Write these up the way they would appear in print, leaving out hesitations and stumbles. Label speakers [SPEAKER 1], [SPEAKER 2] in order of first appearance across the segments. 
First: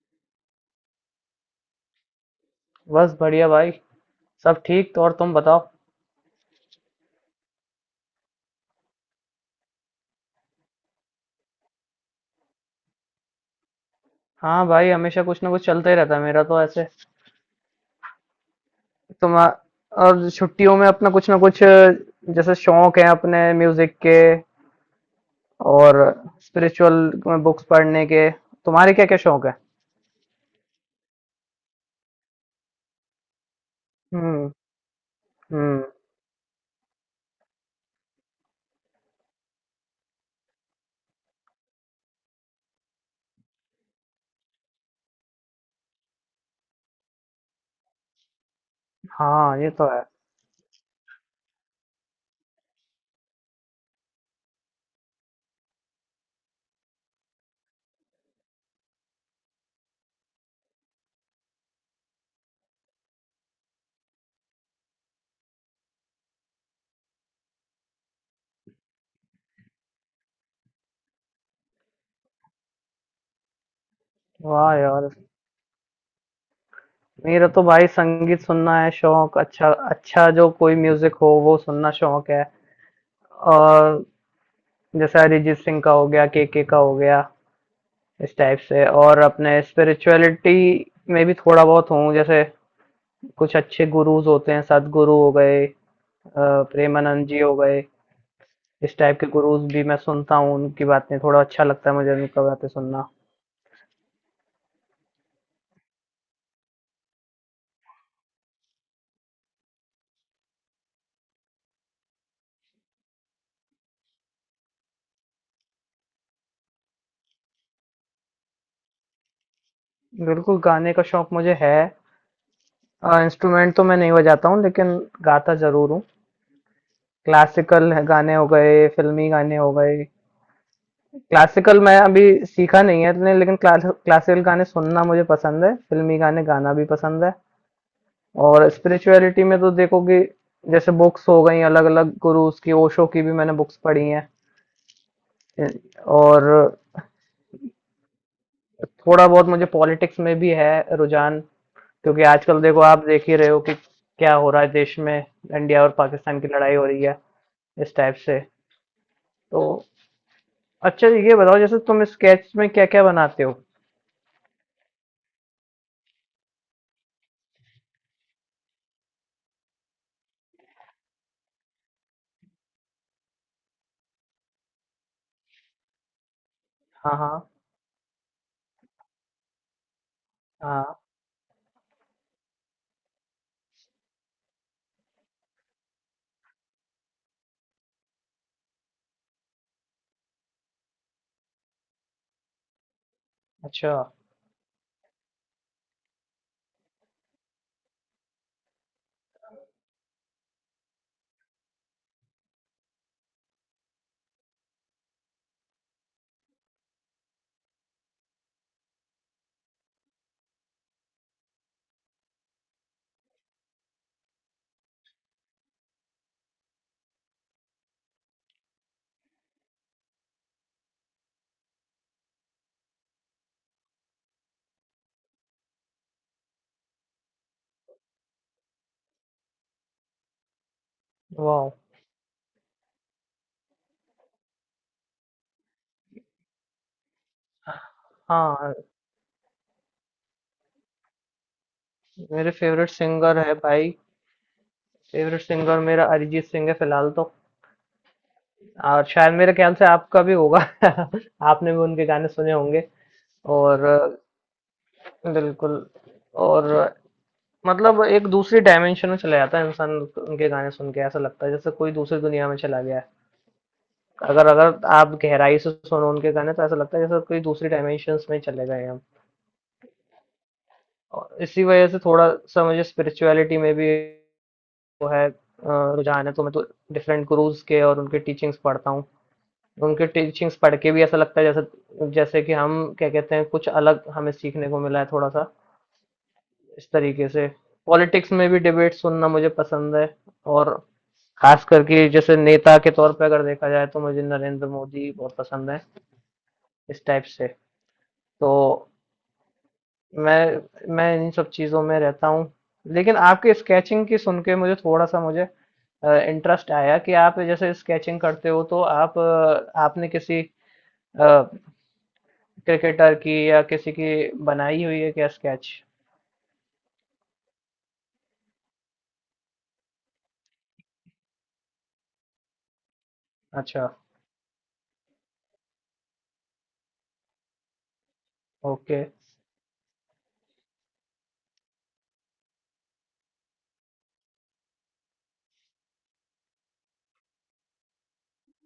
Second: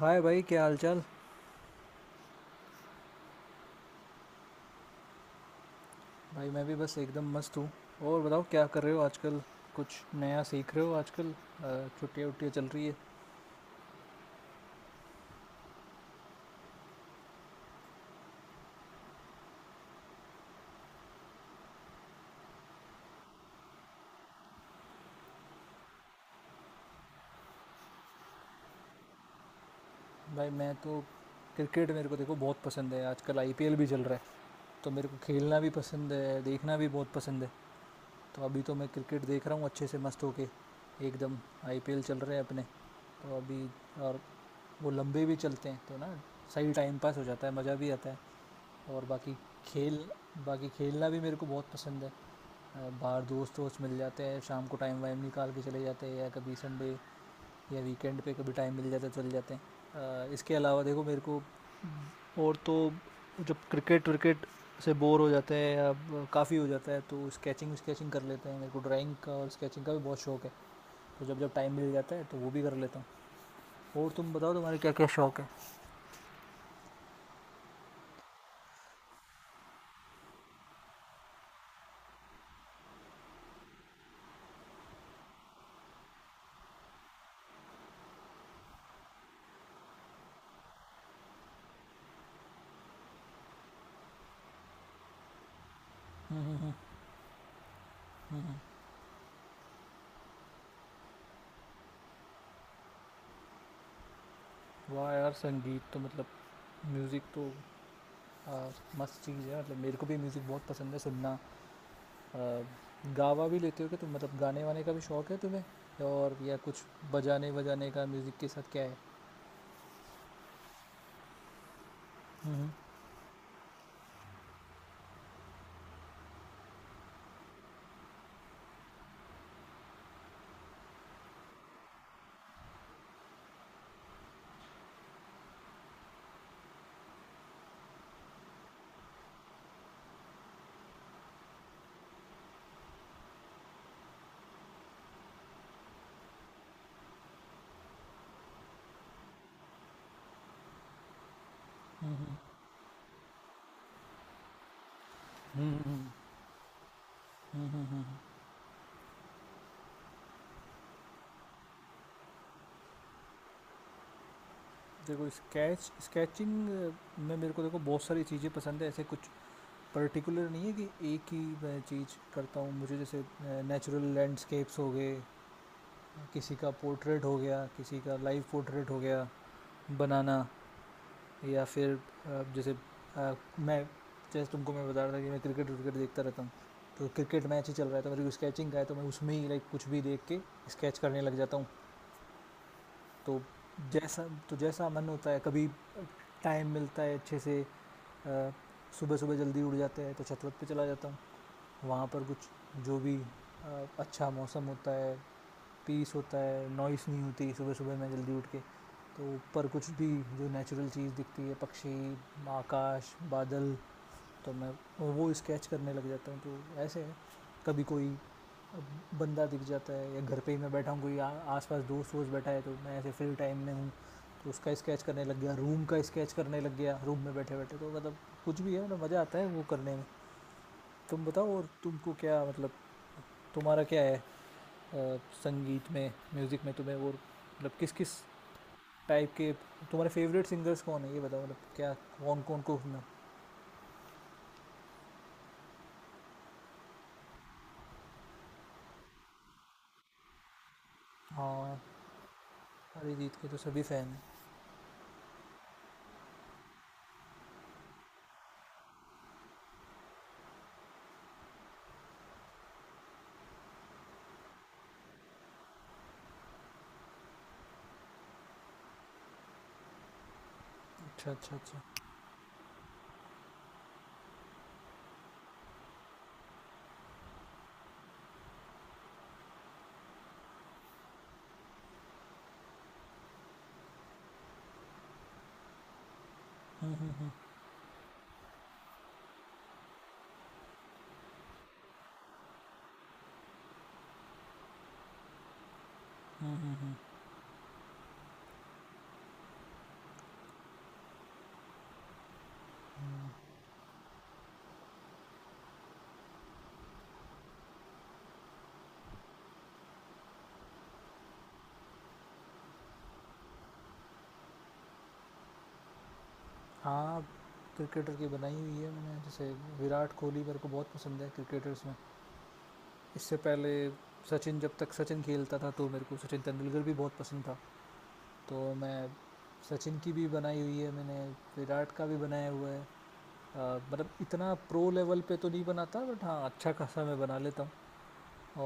[SPEAKER 1] हाय भाई, क्या हाल चाल।
[SPEAKER 2] बस बढ़िया भाई। सब ठीक तो। और तुम बताओ।
[SPEAKER 1] भाई मैं भी बस एकदम मस्त हूँ। और बताओ क्या कर रहे हो आजकल। कुछ नया सीख रहे हो आजकल छुट्टियाँ वुट्टियाँ चल रही है।
[SPEAKER 2] हाँ भाई, हमेशा कुछ ना कुछ चलता ही रहता है मेरा तो ऐसे। तुम और? छुट्टियों में अपना कुछ ना कुछ जैसे शौक है अपने म्यूजिक के और स्पिरिचुअल बुक्स पढ़ने के। तुम्हारे क्या क्या शौक है?
[SPEAKER 1] भाई मैं तो क्रिकेट मेरे को देखो बहुत पसंद है, आजकल आईपीएल भी चल रहा है।
[SPEAKER 2] हम्म।
[SPEAKER 1] तो मेरे को खेलना भी
[SPEAKER 2] हम्म।
[SPEAKER 1] पसंद है, देखना भी बहुत पसंद है। तो अभी तो मैं क्रिकेट देख रहा हूँ अच्छे से मस्त होके, एकदम। आईपीएल चल रहे हैं अपने, तो अभी, और वो लंबे भी चलते हैं तो ना, सही टाइम पास हो जाता है, मज़ा भी आता है। और बाकी
[SPEAKER 2] हाँ, ये तो है।
[SPEAKER 1] खेल, बाकी खेलना भी मेरे को बहुत पसंद है। बाहर दोस्त वोस्त मिल जाते हैं शाम को टाइम वाइम निकाल के चले जाते हैं, या कभी संडे या वीकेंड पे कभी टाइम मिल जाता है चले जाते हैं। इसके अलावा देखो मेरे को, और तो, जब क्रिकेट विकेट से बोर हो जाते हैं या काफ़ी हो जाता है तो स्केचिंग स्केचिंग कर लेते हैं। मेरे को ड्राइंग का और स्केचिंग का भी बहुत शौक है, तो जब जब टाइम मिल जाता है तो वो भी कर लेता हूँ। और तुम बताओ,
[SPEAKER 2] वाह
[SPEAKER 1] तुम्हारे क्या क्या
[SPEAKER 2] यार!
[SPEAKER 1] शौक है।
[SPEAKER 2] मेरा तो भाई संगीत सुनना है शौक। अच्छा अच्छा, जो कोई म्यूजिक हो वो सुनना शौक है। और जैसे अरिजीत सिंह का हो गया, के का हो गया, इस टाइप से। और अपने स्पिरिचुअलिटी में भी थोड़ा बहुत हूँ। जैसे कुछ अच्छे गुरुज़ होते हैं, सद्गुरु हो गए,
[SPEAKER 1] हम्म।
[SPEAKER 2] प्रेमानंद जी हो गए।
[SPEAKER 1] हम्म।
[SPEAKER 2] इस टाइप के गुरुज़ भी मैं सुनता हूँ उनकी बातें। थोड़ा अच्छा लगता है मुझे उनका बातें सुनना।
[SPEAKER 1] वाह यार, संगीत तो मतलब, म्यूज़िक तो आ, मस्त चीज़ है। मतलब मेरे को भी म्यूज़िक बहुत पसंद है सुनना। आ, गावा भी लेते हो क्या तुम, मतलब गाने वाने का भी शौक है तुम्हें, और या कुछ बजाने वजाने का म्यूज़िक के साथ क्या है।
[SPEAKER 2] बिल्कुल, गाने का शौक मुझे है।
[SPEAKER 1] हम्म
[SPEAKER 2] इंस्ट्रूमेंट तो मैं नहीं बजाता हूँ लेकिन गाता ज़रूर हूँ। क्लासिकल गाने हो गए, फ़िल्मी गाने हो गए। क्लासिकल मैं अभी सीखा नहीं है लेकिन क्लासिकल गाने सुनना मुझे पसंद है। फ़िल्मी गाने गाना भी पसंद है। और स्पिरिचुअलिटी में तो देखोगे जैसे बुक्स हो गई अलग-अलग गुरुज की, ओशो की भी मैंने बुक्स पढ़ी हैं। अ, और थोड़ा बहुत मुझे पॉलिटिक्स में भी है रुझान। क्योंकि
[SPEAKER 1] हम्म
[SPEAKER 2] आजकल देखो, आप देख ही रहे हो कि क्या हो रहा है देश में,
[SPEAKER 1] हम्म।
[SPEAKER 2] इंडिया और पाकिस्तान की लड़ाई हो रही है,
[SPEAKER 1] हम्म हम्म,
[SPEAKER 2] इस टाइप
[SPEAKER 1] हम्म।
[SPEAKER 2] से। तो अच्छा, ये बताओ जैसे तुम स्केच में क्या-क्या बनाते हो?
[SPEAKER 1] देखो स्केच, स्केचिंग में मेरे को देखो बहुत सारी चीज़ें पसंद है, ऐसे कुछ पर्टिकुलर नहीं है कि एक ही मैं चीज़ करता हूँ। मुझे जैसे नेचुरल लैंडस्केप्स हो गए, किसी का
[SPEAKER 2] हाँ,
[SPEAKER 1] पोर्ट्रेट हो
[SPEAKER 2] हाँ।
[SPEAKER 1] गया, किसी का लाइव पोर्ट्रेट हो गया बनाना,
[SPEAKER 2] हाँ।
[SPEAKER 1] या फिर अ, जैसे अ, मैं, जैसे तुमको मैं बता रहा था कि मैं क्रिकेट विकेट देखता रहता हूँ, तो क्रिकेट मैच ही चल रहा है तो मेरे को स्केचिंग का है तो मैं उसमें ही लाइक कुछ भी देख के स्केच करने लग जाता हूँ। तो
[SPEAKER 2] अच्छा।
[SPEAKER 1] जैसा, तो जैसा मन होता है, कभी टाइम मिलता है अच्छे से अ, सुबह सुबह जल्दी उठ जाते हैं तो छतवत पे चला जाता हूँ। वहाँ पर कुछ जो भी अच्छा मौसम होता है, पीस होता है, नॉइस नहीं होती सुबह सुबह मैं जल्दी उठ के, तो ऊपर कुछ भी जो नेचुरल चीज़ दिखती है, पक्षी, आकाश, बादल, तो मैं वो स्केच करने लग जाता हूँ। तो ऐसे है, कभी कोई बंदा दिख जाता है या घर पे ही मैं बैठा हूँ, कोई आसपास दोस्त वोस्त बैठा है तो मैं ऐसे फ्री टाइम में हूँ, तो उसका स्केच करने लग गया, रूम का स्केच करने लग गया रूम में बैठे बैठे, तो मतलब कुछ भी है मतलब मज़ा आता है वो करने में। तुम बताओ, और
[SPEAKER 2] वाओ!
[SPEAKER 1] तुमको क्या मतलब, तुम्हारा क्या है। अ, संगीत में म्यूज़िक में तुम्हें वो मतलब किस किस
[SPEAKER 2] हाँ।
[SPEAKER 1] टाइप के, तुम्हारे फेवरेट सिंगर्स कौन है ये बताओ, मतलब क्या कौन
[SPEAKER 2] मेरे
[SPEAKER 1] कौन को
[SPEAKER 2] फेवरेट
[SPEAKER 1] सुना।
[SPEAKER 2] सिंगर है भाई, फेवरेट सिंगर मेरा अरिजीत सिंह है फिलहाल तो। और शायद मेरे ख्याल से आपका भी होगा आपने
[SPEAKER 1] हाँ,
[SPEAKER 2] भी उनके गाने सुने होंगे।
[SPEAKER 1] अरिजीत के तो सभी
[SPEAKER 2] और।
[SPEAKER 1] फ़ैन हैं।
[SPEAKER 2] बिल्कुल। और मतलब एक दूसरी डायमेंशन में चला जाता है इंसान, उनके गाने सुन के ऐसा लगता है जैसे कोई दूसरी दुनिया में चला गया है। अगर अगर आप गहराई से सुनो उनके गाने तो ऐसा लगता है जैसे कोई दूसरी डायमेंशन में चले गए हम।
[SPEAKER 1] अच्छा
[SPEAKER 2] और
[SPEAKER 1] अच्छा
[SPEAKER 2] इसी वजह से
[SPEAKER 1] अच्छा।
[SPEAKER 2] थोड़ा सा मुझे स्पिरिचुअलिटी में भी वो है, रुझान है। तो मैं तो डिफरेंट गुरुज के और उनके टीचिंग्स पढ़ता हूँ। उनके टीचिंग्स पढ़ के भी ऐसा लगता है जैसे जैसे कि हम क्या कहते हैं, कुछ अलग हमें सीखने को मिला है थोड़ा सा, इस तरीके
[SPEAKER 1] हम्म।
[SPEAKER 2] से। पॉलिटिक्स में भी डिबेट सुनना मुझे पसंद है। और खास करके जैसे नेता के तौर पे अगर देखा जाए तो मुझे नरेंद्र मोदी बहुत पसंद है,
[SPEAKER 1] हम्म हम्म हम्म,
[SPEAKER 2] इस टाइप से। तो मैं मैं इन सब चीज़ों में रहता हूँ। लेकिन
[SPEAKER 1] हम्म।
[SPEAKER 2] आपके स्केचिंग की सुन के मुझे थोड़ा सा, मुझे इंटरेस्ट आया कि आप जैसे स्केचिंग करते हो तो आप आपने किसी अ, क्रिकेटर की या किसी की बनाई हुई है क्या स्केच?
[SPEAKER 1] हाँ, क्रिकेटर की बनाई हुई है मैंने। जैसे विराट कोहली मेरे को बहुत पसंद है क्रिकेटर्स में। इससे पहले
[SPEAKER 2] अच्छा।
[SPEAKER 1] सचिन, जब तक सचिन खेलता था तो मेरे को सचिन तेंदुलकर भी बहुत पसंद था। तो मैं
[SPEAKER 2] ओके।
[SPEAKER 1] सचिन की भी बनाई हुई है मैंने, विराट का भी बनाया हुआ है। मतलब इतना प्रो लेवल पे तो नहीं बनाता, बट हाँ अच्छा खासा मैं बना लेता हूँ।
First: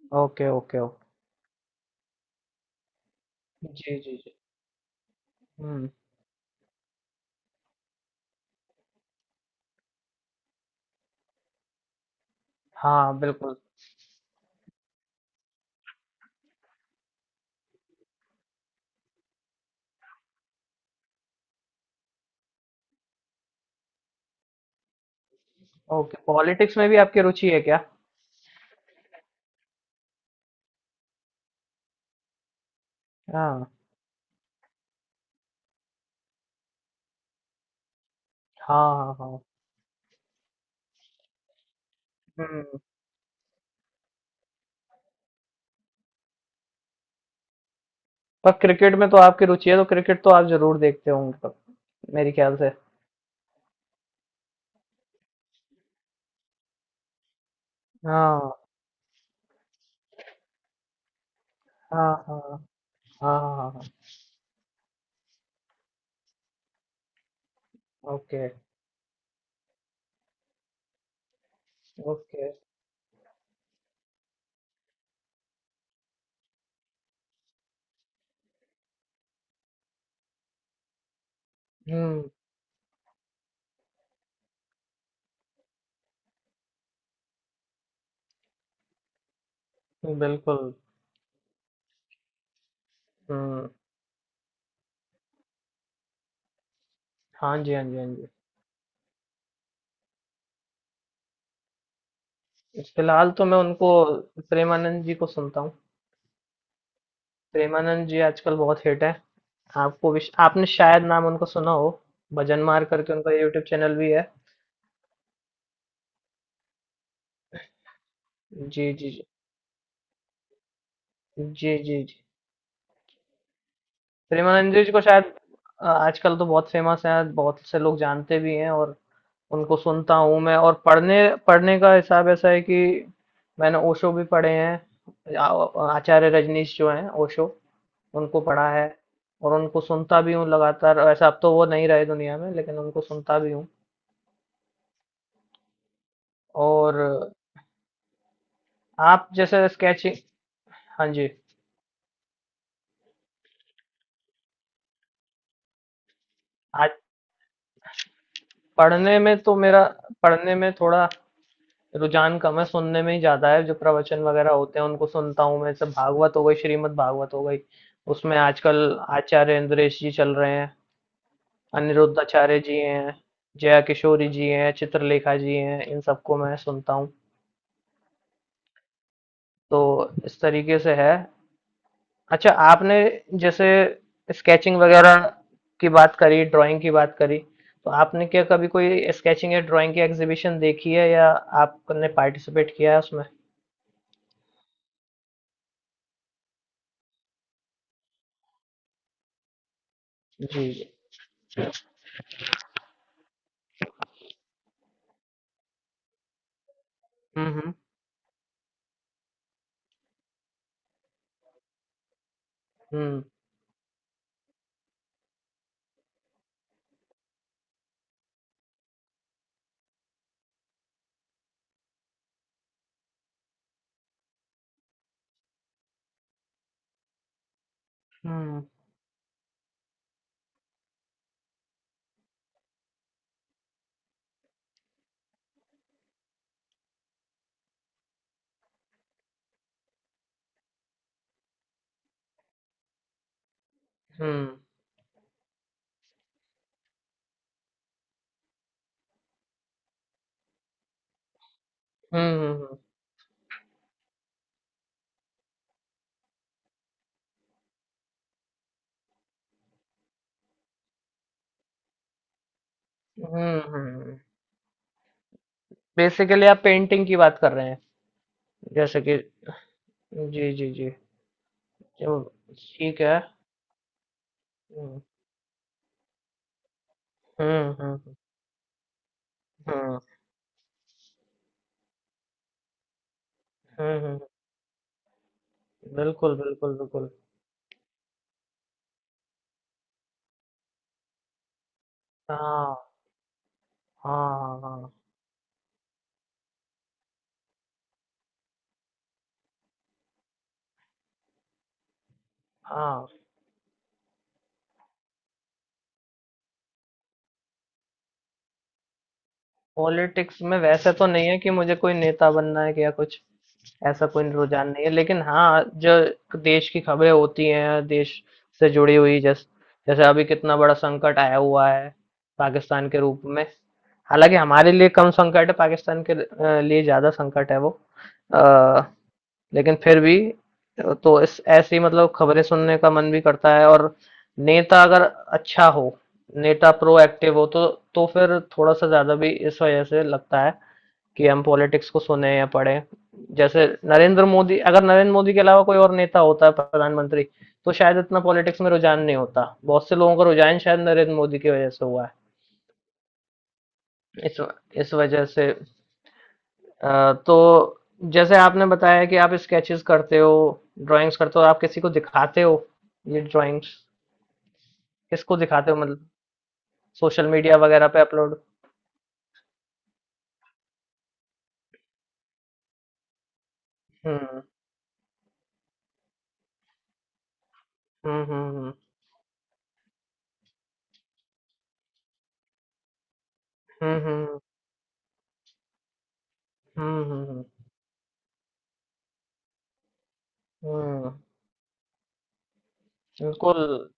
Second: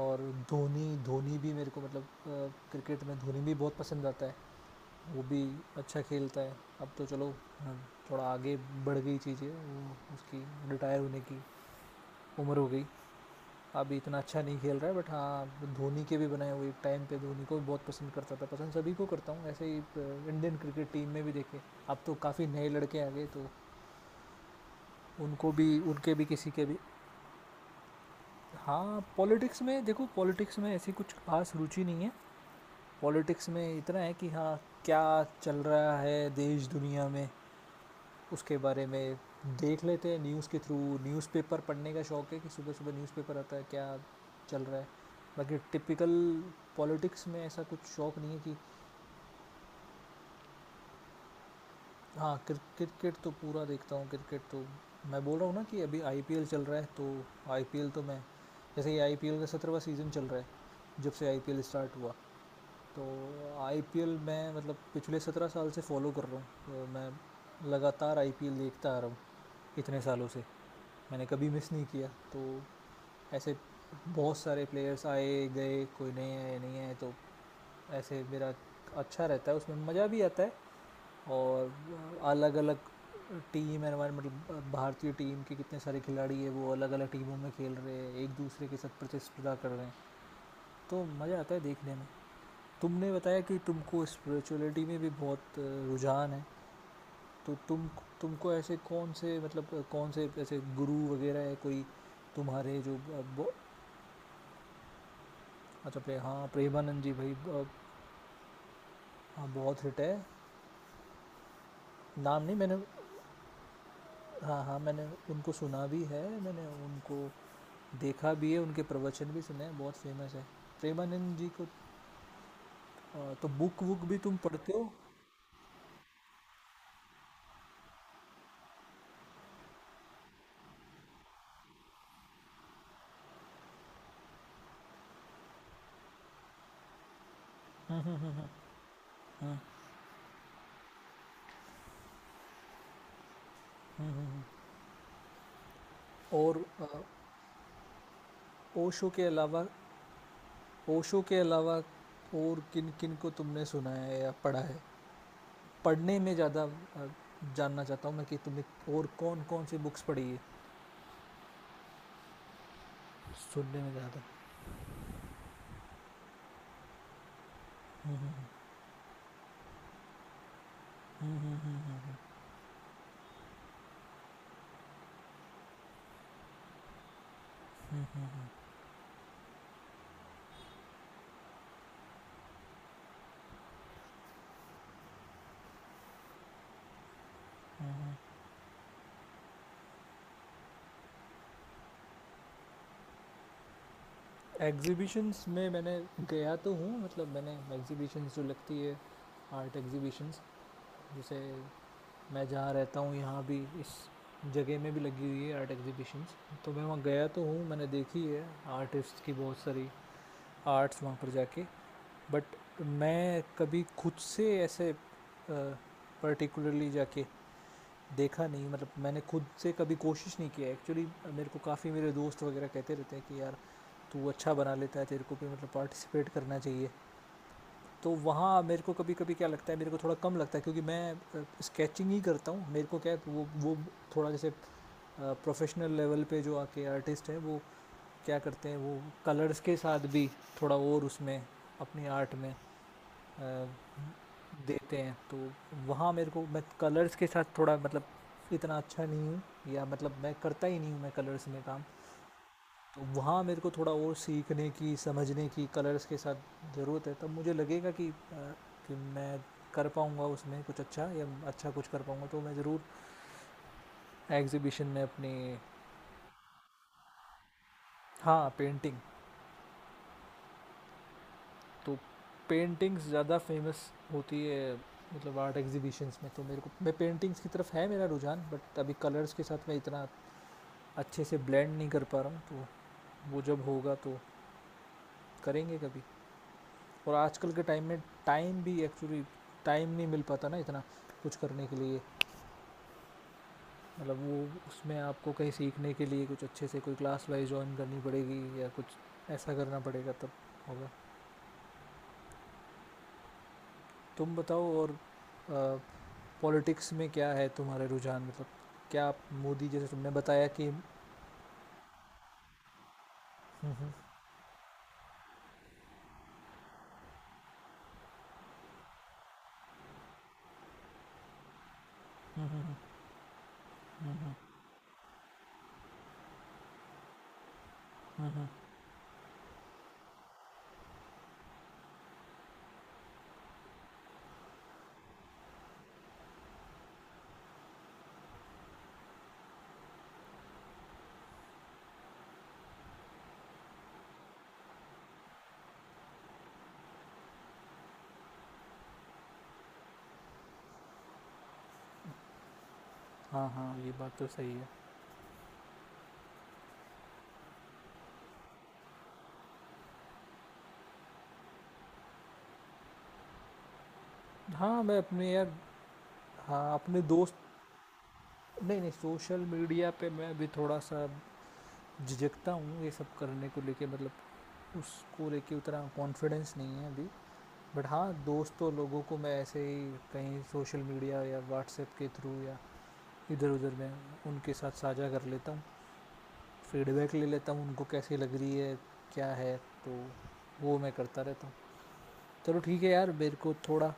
[SPEAKER 1] और
[SPEAKER 2] ओके,
[SPEAKER 1] धोनी,
[SPEAKER 2] ओके।
[SPEAKER 1] धोनी भी मेरे को मतलब क्रिकेट में धोनी भी बहुत
[SPEAKER 2] जी,
[SPEAKER 1] पसंद
[SPEAKER 2] जी,
[SPEAKER 1] आता है।
[SPEAKER 2] जी।
[SPEAKER 1] वो भी
[SPEAKER 2] हुँ।
[SPEAKER 1] अच्छा खेलता है अब तो, चलो, हाँ, थोड़ा आगे बढ़ गई चीज़ें वो उसकी, रिटायर होने की उम्र हो गई।
[SPEAKER 2] हाँ, बिल्कुल।
[SPEAKER 1] अभी इतना अच्छा नहीं खेल रहा है बट हाँ धोनी के भी बनाए हुए टाइम पे, धोनी को भी बहुत पसंद करता था, पसंद सभी को करता हूँ ऐसे ही। इंडियन क्रिकेट टीम में भी देखे, अब तो काफ़ी नए लड़के आ गए, तो उनको भी, उनके
[SPEAKER 2] ओके,
[SPEAKER 1] भी, किसी के भी।
[SPEAKER 2] पॉलिटिक्स में भी आपकी रुचि है क्या?
[SPEAKER 1] हाँ, पॉलिटिक्स में देखो, पॉलिटिक्स में ऐसी कुछ खास रुचि नहीं है। पॉलिटिक्स
[SPEAKER 2] हाँ।
[SPEAKER 1] में इतना है कि हाँ, क्या चल रहा है देश दुनिया में, उसके बारे
[SPEAKER 2] हाँ,
[SPEAKER 1] में
[SPEAKER 2] हाँ, हाँ।
[SPEAKER 1] देख लेते हैं न्यूज़ के थ्रू। न्यूज़पेपर पढ़ने का शौक है कि
[SPEAKER 2] हुँ।
[SPEAKER 1] सुबह-सुबह न्यूज़पेपर आता है क्या चल रहा है। बाकी टिपिकल पॉलिटिक्स में ऐसा कुछ शौक नहीं है
[SPEAKER 2] पर
[SPEAKER 1] कि।
[SPEAKER 2] क्रिकेट में तो आपकी रुचि है, तो क्रिकेट तो आप ज़रूर देखते होंगे तब, मेरे
[SPEAKER 1] हाँ, क्रि
[SPEAKER 2] ख्याल से।
[SPEAKER 1] क्रिकेट तो पूरा देखता हूँ। क्रिकेट तो मैं बोल रहा हूँ ना कि अभी आईपीएल चल रहा है, तो आईपीएल तो मैं,
[SPEAKER 2] हाँ।
[SPEAKER 1] जैसे ये आईपीएल का 17वाँ सीज़न चल रहा है, जब से आईपीएल स्टार्ट हुआ।
[SPEAKER 2] हाँ, हाँ। हाँ, हाँ,
[SPEAKER 1] तो
[SPEAKER 2] हाँ, हाँ।
[SPEAKER 1] आईपीएल मैं मतलब पिछले 17 साल से फॉलो कर रहा हूँ, तो मैं लगातार
[SPEAKER 2] ओके,
[SPEAKER 1] आईपीएल देखता आ रहा हूँ, इतने सालों से मैंने कभी मिस नहीं किया। तो
[SPEAKER 2] ओके।
[SPEAKER 1] ऐसे बहुत सारे प्लेयर्स आए गए, कोई नए आए नहीं आए तो ऐसे, मेरा अच्छा रहता है उसमें, मज़ा भी आता है। और
[SPEAKER 2] हुँ,
[SPEAKER 1] अलग अलग टीम एनवायरमेंट, मतलब भारतीय टीम के कितने सारे खिलाड़ी है वो अलग अलग टीमों में खेल रहे हैं, एक दूसरे के साथ प्रतिस्पर्धा कर रहे हैं,
[SPEAKER 2] बिल्कुल।
[SPEAKER 1] तो मज़ा आता है देखने में। तुमने बताया कि
[SPEAKER 2] हुँ।
[SPEAKER 1] तुमको स्पिरिचुअलिटी में भी बहुत रुझान है, तो
[SPEAKER 2] हाँ जी, हाँ
[SPEAKER 1] तुम,
[SPEAKER 2] जी, हाँ जी।
[SPEAKER 1] तुमको ऐसे कौन से मतलब कौन से ऐसे गुरु वगैरह है कोई तुम्हारे जो
[SPEAKER 2] फिलहाल तो मैं उनको प्रेमानंद जी को सुनता हूँ।
[SPEAKER 1] अच्छा प्रे, हाँ प्रेमानंद जी भाई
[SPEAKER 2] प्रेमानंद जी आजकल बहुत हिट है।
[SPEAKER 1] हाँ बहुत हिट
[SPEAKER 2] आपको
[SPEAKER 1] है।
[SPEAKER 2] विश, आपने शायद नाम उनका सुना हो।
[SPEAKER 1] नाम नहीं
[SPEAKER 2] भजन
[SPEAKER 1] मैंने।
[SPEAKER 2] मार करके उनका यूट्यूब चैनल भी है।
[SPEAKER 1] हाँ हाँ मैंने उनको सुना भी है, मैंने उनको देखा भी है, उनके
[SPEAKER 2] जी, जी, जी।
[SPEAKER 1] प्रवचन भी सुने हैं, बहुत फेमस है प्रेमानंद जी को।
[SPEAKER 2] जी, जी, जी।
[SPEAKER 1] तो बुक वुक भी तुम पढ़ते
[SPEAKER 2] प्रेमानंद
[SPEAKER 1] हो,
[SPEAKER 2] जी को शायद आजकल तो बहुत फेमस है, बहुत से लोग जानते भी हैं। और उनको सुनता हूँ मैं। और पढ़ने पढ़ने का हिसाब ऐसा है कि मैंने ओशो भी पढ़े हैं, आचार्य रजनीश जो हैं ओशो, उनको पढ़ा है। और उनको सुनता भी हूँ लगातार। वैसे अब तो वो नहीं रहे दुनिया में, लेकिन उनको सुनता भी हूँ।
[SPEAKER 1] और
[SPEAKER 2] और
[SPEAKER 1] ओशो के
[SPEAKER 2] आप
[SPEAKER 1] अलावा,
[SPEAKER 2] जैसे स्केचिंग। हाँ
[SPEAKER 1] ओशो
[SPEAKER 2] जी।
[SPEAKER 1] के अलावा और किन किन को तुमने सुना है या पढ़ा है, पढ़ने में ज़्यादा
[SPEAKER 2] आज
[SPEAKER 1] जानना चाहता हूँ मैं कि तुमने और
[SPEAKER 2] पढ़ने में
[SPEAKER 1] कौन
[SPEAKER 2] तो
[SPEAKER 1] कौन सी
[SPEAKER 2] मेरा
[SPEAKER 1] बुक्स पढ़ी है।
[SPEAKER 2] पढ़ने में थोड़ा रुझान कम है, सुनने में ही ज़्यादा है, जो
[SPEAKER 1] सुनने में
[SPEAKER 2] प्रवचन
[SPEAKER 1] ज़्यादा।
[SPEAKER 2] वगैरह होते हैं उनको सुनता हूँ मैं, जैसे भागवत हो गई, श्रीमद् भागवत हो गई, उसमें आजकल आचार्य इन्द्रेश जी चल रहे हैं, अनिरुद्ध आचार्य जी हैं, जया किशोरी जी हैं, चित्रलेखा जी हैं, इन सबको मैं सुनता हूँ। तो इस तरीके से है। अच्छा, आपने जैसे स्केचिंग वगैरह की बात करी, ड्राइंग की बात करी, तो आपने क्या कभी कोई स्केचिंग या ड्राइंग की एग्जीबिशन देखी है या आपने पार्टिसिपेट किया है उसमें?
[SPEAKER 1] एग्जीबिशंस में मैंने गया तो हूँ, मतलब मैंने एग्जीबिशंस जो लगती है आर्ट एग्जीबिशंस
[SPEAKER 2] जी, जी।
[SPEAKER 1] जैसे, मैं जहाँ रहता हूँ यहाँ भी इस जगह में भी लगी हुई है आर्ट एग्जीबिशंस, तो मैं वहाँ गया तो हूँ,
[SPEAKER 2] हम्म।
[SPEAKER 1] मैंने देखी है आर्टिस्ट की बहुत सारी आर्ट्स वहाँ पर जाके। बट
[SPEAKER 2] हम्म।
[SPEAKER 1] मैं कभी खुद से ऐसे पर्टिकुलरली जाके देखा नहीं, मतलब मैंने खुद से कभी कोशिश नहीं किया एक्चुअली। मेरे को काफ़ी मेरे दोस्त वगैरह कहते रहते हैं कि यार, तू अच्छा बना लेता है, तेरे को भी मतलब पार्टिसिपेट करना चाहिए। तो वहाँ
[SPEAKER 2] हम्म।
[SPEAKER 1] मेरे को कभी कभी क्या लगता है, मेरे को थोड़ा कम लगता है क्योंकि मैं स्केचिंग ही करता हूँ, मेरे को क्या है, वो थोड़ा जैसे प्रोफेशनल लेवल पे जो आके आर्टिस्ट हैं वो क्या करते हैं, वो कलर्स के साथ भी थोड़ा और उसमें अपनी आर्ट में अ,
[SPEAKER 2] हम्म।
[SPEAKER 1] देते हैं, तो वहाँ मेरे को मैं कलर्स के साथ थोड़ा मतलब इतना अच्छा नहीं हूँ, या मतलब मैं करता ही नहीं हूँ मैं कलर्स में काम,
[SPEAKER 2] हम्म।
[SPEAKER 1] तो वहाँ मेरे को थोड़ा और सीखने की समझने की कलर्स के साथ ज़रूरत है। तब मुझे लगेगा कि कि मैं कर पाऊँगा उसमें कुछ अच्छा, या अच्छा कुछ कर पाऊँगा तो मैं ज़रूर
[SPEAKER 2] हम्म। हम्म। हम्म।
[SPEAKER 1] एग्जीबिशन में अपनी।
[SPEAKER 2] बेसिकली आप पेंटिंग की बात कर रहे हैं
[SPEAKER 1] हाँ पेंटिंग,
[SPEAKER 2] जैसे कि। जी, जी, जी।
[SPEAKER 1] तो
[SPEAKER 2] चलो, ठीक
[SPEAKER 1] पेंटिंग्स
[SPEAKER 2] है।
[SPEAKER 1] ज़्यादा फेमस होती है
[SPEAKER 2] हम्म।
[SPEAKER 1] मतलब आर्ट एग्जीबिशंस में, तो मेरे को मैं पेंटिंग्स की तरफ
[SPEAKER 2] हम्म।
[SPEAKER 1] है मेरा
[SPEAKER 2] हम्म।
[SPEAKER 1] रुझान, बट अभी कलर्स के साथ मैं
[SPEAKER 2] हम्म।
[SPEAKER 1] इतना अच्छे से ब्लेंड नहीं कर पा रहा हूँ, तो वो जब होगा
[SPEAKER 2] हम्म।
[SPEAKER 1] तो करेंगे कभी।
[SPEAKER 2] बिल्कुल, बिल्कुल, बिल्कुल।
[SPEAKER 1] और आजकल के टाइम में, टाइम भी एक्चुअली टाइम नहीं मिल पाता ना इतना कुछ करने के लिए,
[SPEAKER 2] हाँ,
[SPEAKER 1] मतलब वो,
[SPEAKER 2] हाँ, हाँ,
[SPEAKER 1] उसमें आपको कहीं सीखने के लिए कुछ अच्छे से कोई क्लास वाइज ज्वाइन करनी पड़ेगी या कुछ ऐसा करना पड़ेगा तब होगा।
[SPEAKER 2] हाँ, हाँ।
[SPEAKER 1] तुम बताओ, और पॉलिटिक्स में क्या है तुम्हारे रुझान, मतलब क्या आप मोदी, जैसे तुमने
[SPEAKER 2] पॉलिटिक्स
[SPEAKER 1] बताया
[SPEAKER 2] में
[SPEAKER 1] कि।
[SPEAKER 2] वैसे तो नहीं है कि मुझे कोई नेता बनना है या कुछ
[SPEAKER 1] हम्म,
[SPEAKER 2] ऐसा, कोई रुझान नहीं है लेकिन हाँ, जो देश की खबरें होती हैं देश से जुड़ी हुई, जैसे जैसे अभी कितना बड़ा संकट आया हुआ है
[SPEAKER 1] हम्म। हम्म।
[SPEAKER 2] पाकिस्तान के रूप में।
[SPEAKER 1] हम्म,
[SPEAKER 2] हालांकि हमारे लिए कम संकट है, पाकिस्तान के लिए ज्यादा संकट है वो।
[SPEAKER 1] हम्म।
[SPEAKER 2] अ, लेकिन फिर भी तो इस ऐसी मतलब खबरें सुनने का मन भी करता है। और नेता अगर अच्छा हो, नेता प्रोएक्टिव हो तो फिर थोड़ा सा ज्यादा भी इस वजह से लगता है कि हम पॉलिटिक्स को सुने या पढ़े। जैसे नरेंद्र मोदी, अगर नरेंद्र मोदी के अलावा कोई और नेता होता है प्रधानमंत्री तो शायद इतना पॉलिटिक्स में रुझान नहीं होता, बहुत से लोगों का रुझान शायद नरेंद्र मोदी की वजह से हुआ है।
[SPEAKER 1] हाँ हाँ ये बात तो
[SPEAKER 2] इस
[SPEAKER 1] सही है।
[SPEAKER 2] इस वजह से। तो जैसे आपने बताया कि आप स्केचेस करते हो, ड्राइंग्स करते हो, आप किसी को दिखाते हो ये ड्राइंग्स?
[SPEAKER 1] हाँ मैं अपने
[SPEAKER 2] किसको
[SPEAKER 1] यार,
[SPEAKER 2] दिखाते हो मतलब,
[SPEAKER 1] हाँ अपने
[SPEAKER 2] सोशल
[SPEAKER 1] दोस्त,
[SPEAKER 2] मीडिया वगैरह पे अपलोड?
[SPEAKER 1] नहीं नहीं सोशल मीडिया पे मैं भी थोड़ा सा झिझकता हूँ ये सब करने को लेके,
[SPEAKER 2] हम्म।
[SPEAKER 1] मतलब उसको लेके उतना कॉन्फिडेंस नहीं है अभी। बट हाँ
[SPEAKER 2] हम्म।
[SPEAKER 1] दोस्तों
[SPEAKER 2] हम्म।
[SPEAKER 1] लोगों को मैं ऐसे ही कहीं सोशल मीडिया या व्हाट्सएप के थ्रू या इधर उधर में
[SPEAKER 2] हम्म। हम्म।
[SPEAKER 1] उनके साथ साझा कर लेता हूँ,
[SPEAKER 2] हम्म।
[SPEAKER 1] फीडबैक ले लेता हूँ उनको कैसी लग रही है क्या है, तो वो मैं
[SPEAKER 2] हम्म,
[SPEAKER 1] करता रहता हूँ। चलो ठीक है यार, मेरे को
[SPEAKER 2] बिल्कुल।
[SPEAKER 1] थोड़ा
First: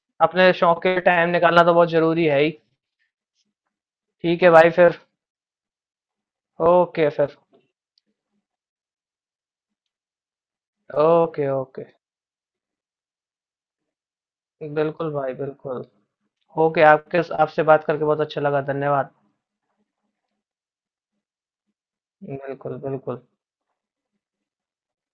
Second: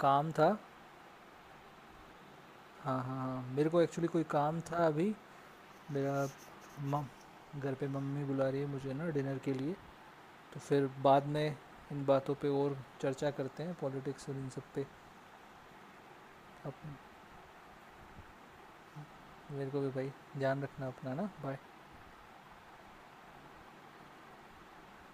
[SPEAKER 1] काम
[SPEAKER 2] अपने
[SPEAKER 1] था,
[SPEAKER 2] शौक के टाइम निकालना तो बहुत जरूरी है ही।
[SPEAKER 1] हाँ हाँ हाँ मेरे को एक्चुअली कोई
[SPEAKER 2] ठीक है
[SPEAKER 1] काम
[SPEAKER 2] भाई,
[SPEAKER 1] था
[SPEAKER 2] फिर।
[SPEAKER 1] अभी मेरा।
[SPEAKER 2] ओके फिर।
[SPEAKER 1] मम घर पे मम्मी बुला रही है मुझे ना डिनर के लिए, तो फिर बाद में
[SPEAKER 2] ओके, ओके।
[SPEAKER 1] इन बातों पे और चर्चा करते हैं, पॉलिटिक्स और इन सब पे।
[SPEAKER 2] बिल्कुल भाई, बिल्कुल।
[SPEAKER 1] अब
[SPEAKER 2] ओके, आपके आपसे बात करके बहुत अच्छा लगा, धन्यवाद।
[SPEAKER 1] मेरे को भी भाई, ध्यान रखना अपना ना, बाय।
[SPEAKER 2] बिल्कुल, बिल्कुल।